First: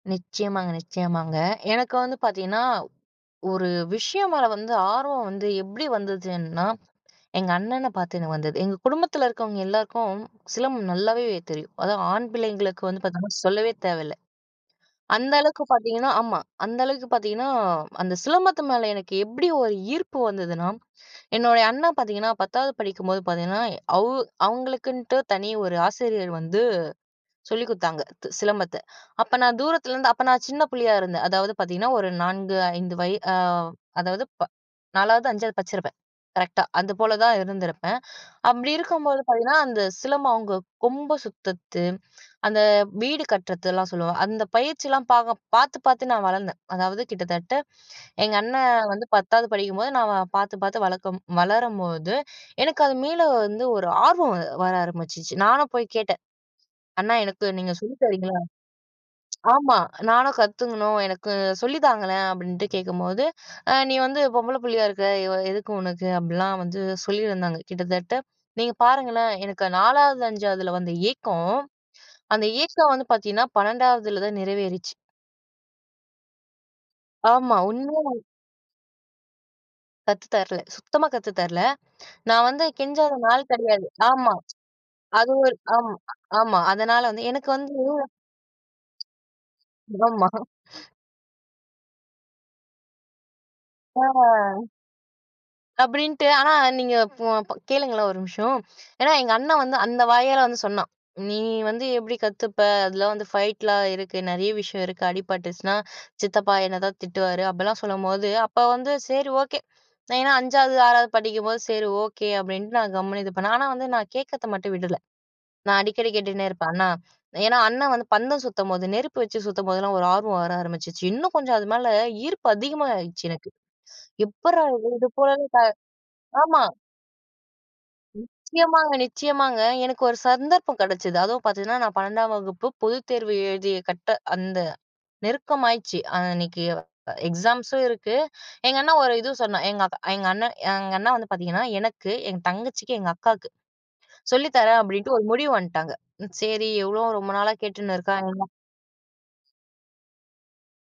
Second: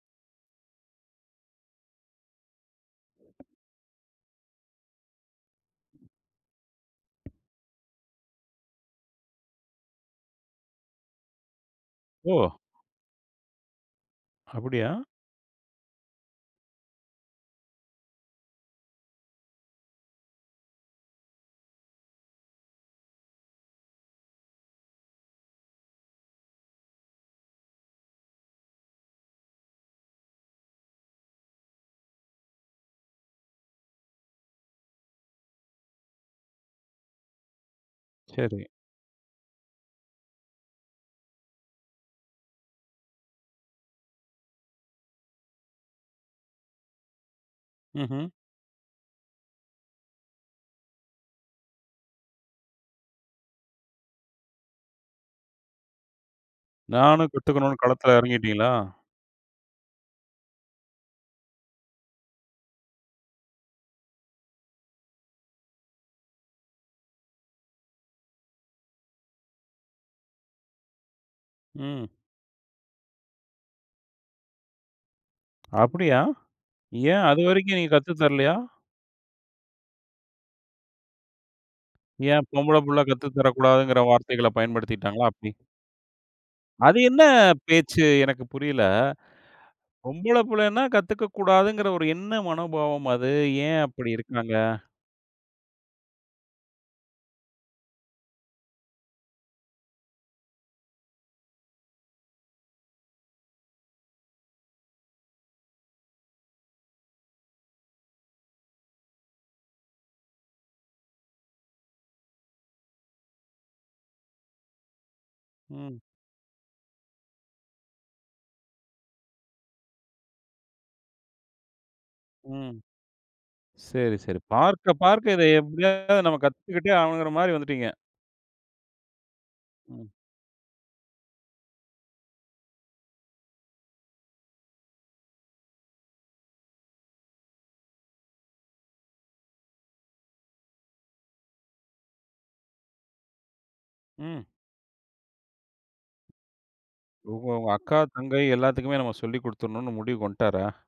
நிச்சயமாங்க நிச்சயமாங்க. எனக்கு வந்து பாத்தீங்கன்னா, ஒரு விஷயம் மேல வந்து ஆர்வம் வந்து எப்டி வந்ததுன்னா, எங்கண்ணன பாத்து நான் வந்தது. எங்க குடும்பத்தில இருக்கவங்க எல்லாருக்கும், சிலம்பம் நல்லாவே தெரியும். அதுவும் ஆண் ஓ! பிள்ளைங்களுக்கு வந்து பாத்தீங்கன்னா சொல்லவே தேவையில்லை அப்படியா. அந்த அளவுக்கு பாத்தீங்கன்னா, ஆமா. அந்த அளவுக்கு பார்த்தீங்கன்னா, அந்த சிலம்பத்து மேல எனக்கு எப்படி ஒரு ஈர்ப்பு வந்ததுன்னா என்னுடைய அண்ணா பாத்தீங்கன்னா, 10வது படிக்கும்போது பார்த்தீங்கன்னா, அவ்வு அவங்களுக்குன்ட்டு தனி ஒரு ஆசிரியர் வந்து சொல்லிக் குடுத்தாங்க. த சிலம்பத்த அப்ப நான் தூரத்திலேருந்து அப்ப நான் சின்ன புள்ளையா இருந்தேன். அதாவது பார்த்தீங்கன்னா, ஒரு 4 5 வய ஆ அதாவது, ப 4வது 5வது படிச்சிருப்பேன் கரெக்ட்டா அது போல தான் இருந்திருப்பேன். சேரி. அப்டி இருக்கும்போது பார்த்தீங்கன்னா, அந்த சிலம்பம் அவங்க கொம்ப சுத்தத்து அந்த வீடு கட்டுறதுலாம் சொல்லுவாங்க. அந்த பயிற்சியிலாம் பாக பாத்து பாத்து நான் வளர்ந்தேன். அதாவது கிட்டத்தட்ட, ம்ஹும். எங்கண்ணன் வந்து 10வது படிக்கும்போது நான் அவன பாத்து பாத்து வளக்கும் வளரும்போது, எனக்கு அது மீள வந்து ஒரு ஆர்வம் வர ஆரம்பிச்சுச்சு. நானும் போய் கேட்டேன், அண்ணா நானும் எனக்கு கத்துக்கனு நீங்க சொல்லி களத்தில தரீங்களா. எறங்கீடீங்களா? ஆமா. நானும் கத்துக்கணும், எனக்கு சொல்லி தாங்களேன். அப்படின்ட்டு கேட்கும்போது, ஆ நீ வந்து பொம்பள புள்ளையா இருக்க, இவ எதுக்கு உனக்கு. அப்படிலாம் வந்து சொல்லியிருந்தாங்க கிட்டத்தட்ட, நீங்க பாருங்களேன் எனக்கு 4வது 5ஆவதுல வந்த ஏக்கம். ம். அந்த ஏக்கம் வந்து பார்த்தீங்கன்னா, 12ஆவதுலதான் நிறைவேறுச்சு. அப்படியா! ஏன் அது ஆமா. வரைக்கும் நீ உண்மையா கத்து [unintelligible] தரலையா? கத்து தரல. சுத்தமா கத்து தரல. ஏன்? நான் வந்து பொம்பளபுள்ள கெஞ்சாத கத்து நாள் கெடையாது தரக்கூடாதுங்கிற ஆமா வார்த்தைகள பயன்படுத்தீட்டாங்களா? அது அப்படி. ஒரு ஆம் ஆமா அது அதனால என்ன வந்து, எனக்கு வந்து. பேச்சு? எனக்கு புரியல, ஆமா. பொம்பள புள்ளைனா கத்துக்க கூடாதுங்குற ஒரு என்ன மனோபாவம் அது. ஏன் அப்படி இருக்காங்க? ஆ. அப்டீன்ட்டு. ஆனா நீங்க போ அப்பொ கேளுங்களேன் ஒரு நிமிஷம். ஏனா எங்கண்ண வந்து அந்த வாயால வந்து சொன்னான். நீ வந்து எப்டி கத்துப்ப. அதில வந்து ஃபைட்லா இருக்கு. நெறைய விஷயம் இருக்கு. அடிபட்டுச்சினா சித்தப்பா என்னை தான் திட்டுவாரு. அப்படிலாம் சொல்லும்போது, அப்ப வந்து சேரி ஓகே ஏன்னா 5சாவது 6வது படிக்கும்போது சரி ஓகே. அப்படின்ட்டு நான் கம்முனு இது பண்ணேன். ஆனா வந்து நான் கேட்கிறத மட்டும் விடல. நான் ம். அடிக்கடி கேட்டுன்னே இருப்பேன், அண்ணா. ஏன்னா அண்ணா வந்து பந்தம் சுத்தும்போது, நெருப்பு வச்சு சுத்தும்போதெல்லாம் ஒரு ஆர்வம் வர ஆரம்பிச்சுச்சு. இன்னும் கொஞ்சம் அது மேல ஈர்ப்பு ம். அதிகமா ஆயிடுச்சு எனக்கு. சரி சரி. எப்புட்றா! பார்க்க இது போல பார்க்க இத கா எப்படியாது நம்ம ஆமா. கத்துக்கிட்டே ஆகணுங்குற மாரி வந்துட்டீங்க. நிச்சயமாங்க நிச்சயமாங்க. எனக்கு ம். ஒரு சந்தர்ப்பம் கெடைச்சது. அதுவும் பார்த்தீங்கன்னா, நான் 12 வகுப்பு பொதுத்தேர்வு எழுதி கட்ட அந்த நெருக்கமாயிடுச்சு, அன்னைக்கு எக்ஸாம்ஸும் இருக்கு. எங்கண்ண ஒரு இது சொன்னான், எங்கக்கா எங்கண்ண எங்கண்ணா வந்து பார்த்தீங்கன்னா, எனக்கு எங் தங்கச்சிக்கு, எங்கக்காக்கு ம். சொல்லி தரேன் அப்படின்ட்டு ஒரு முடிவு வன்டாங்க. சேரி எவ்வளோ ரொம்ப ஒவ் நாளா ஒவ் அக்கா, கேட்டுன்னு தங்கை இருக்கா. எல்லாத்துக்குமே நம்ம சொல்லி குடுத்துட்ணும்னு முடிவுக்கு வன்டாரா?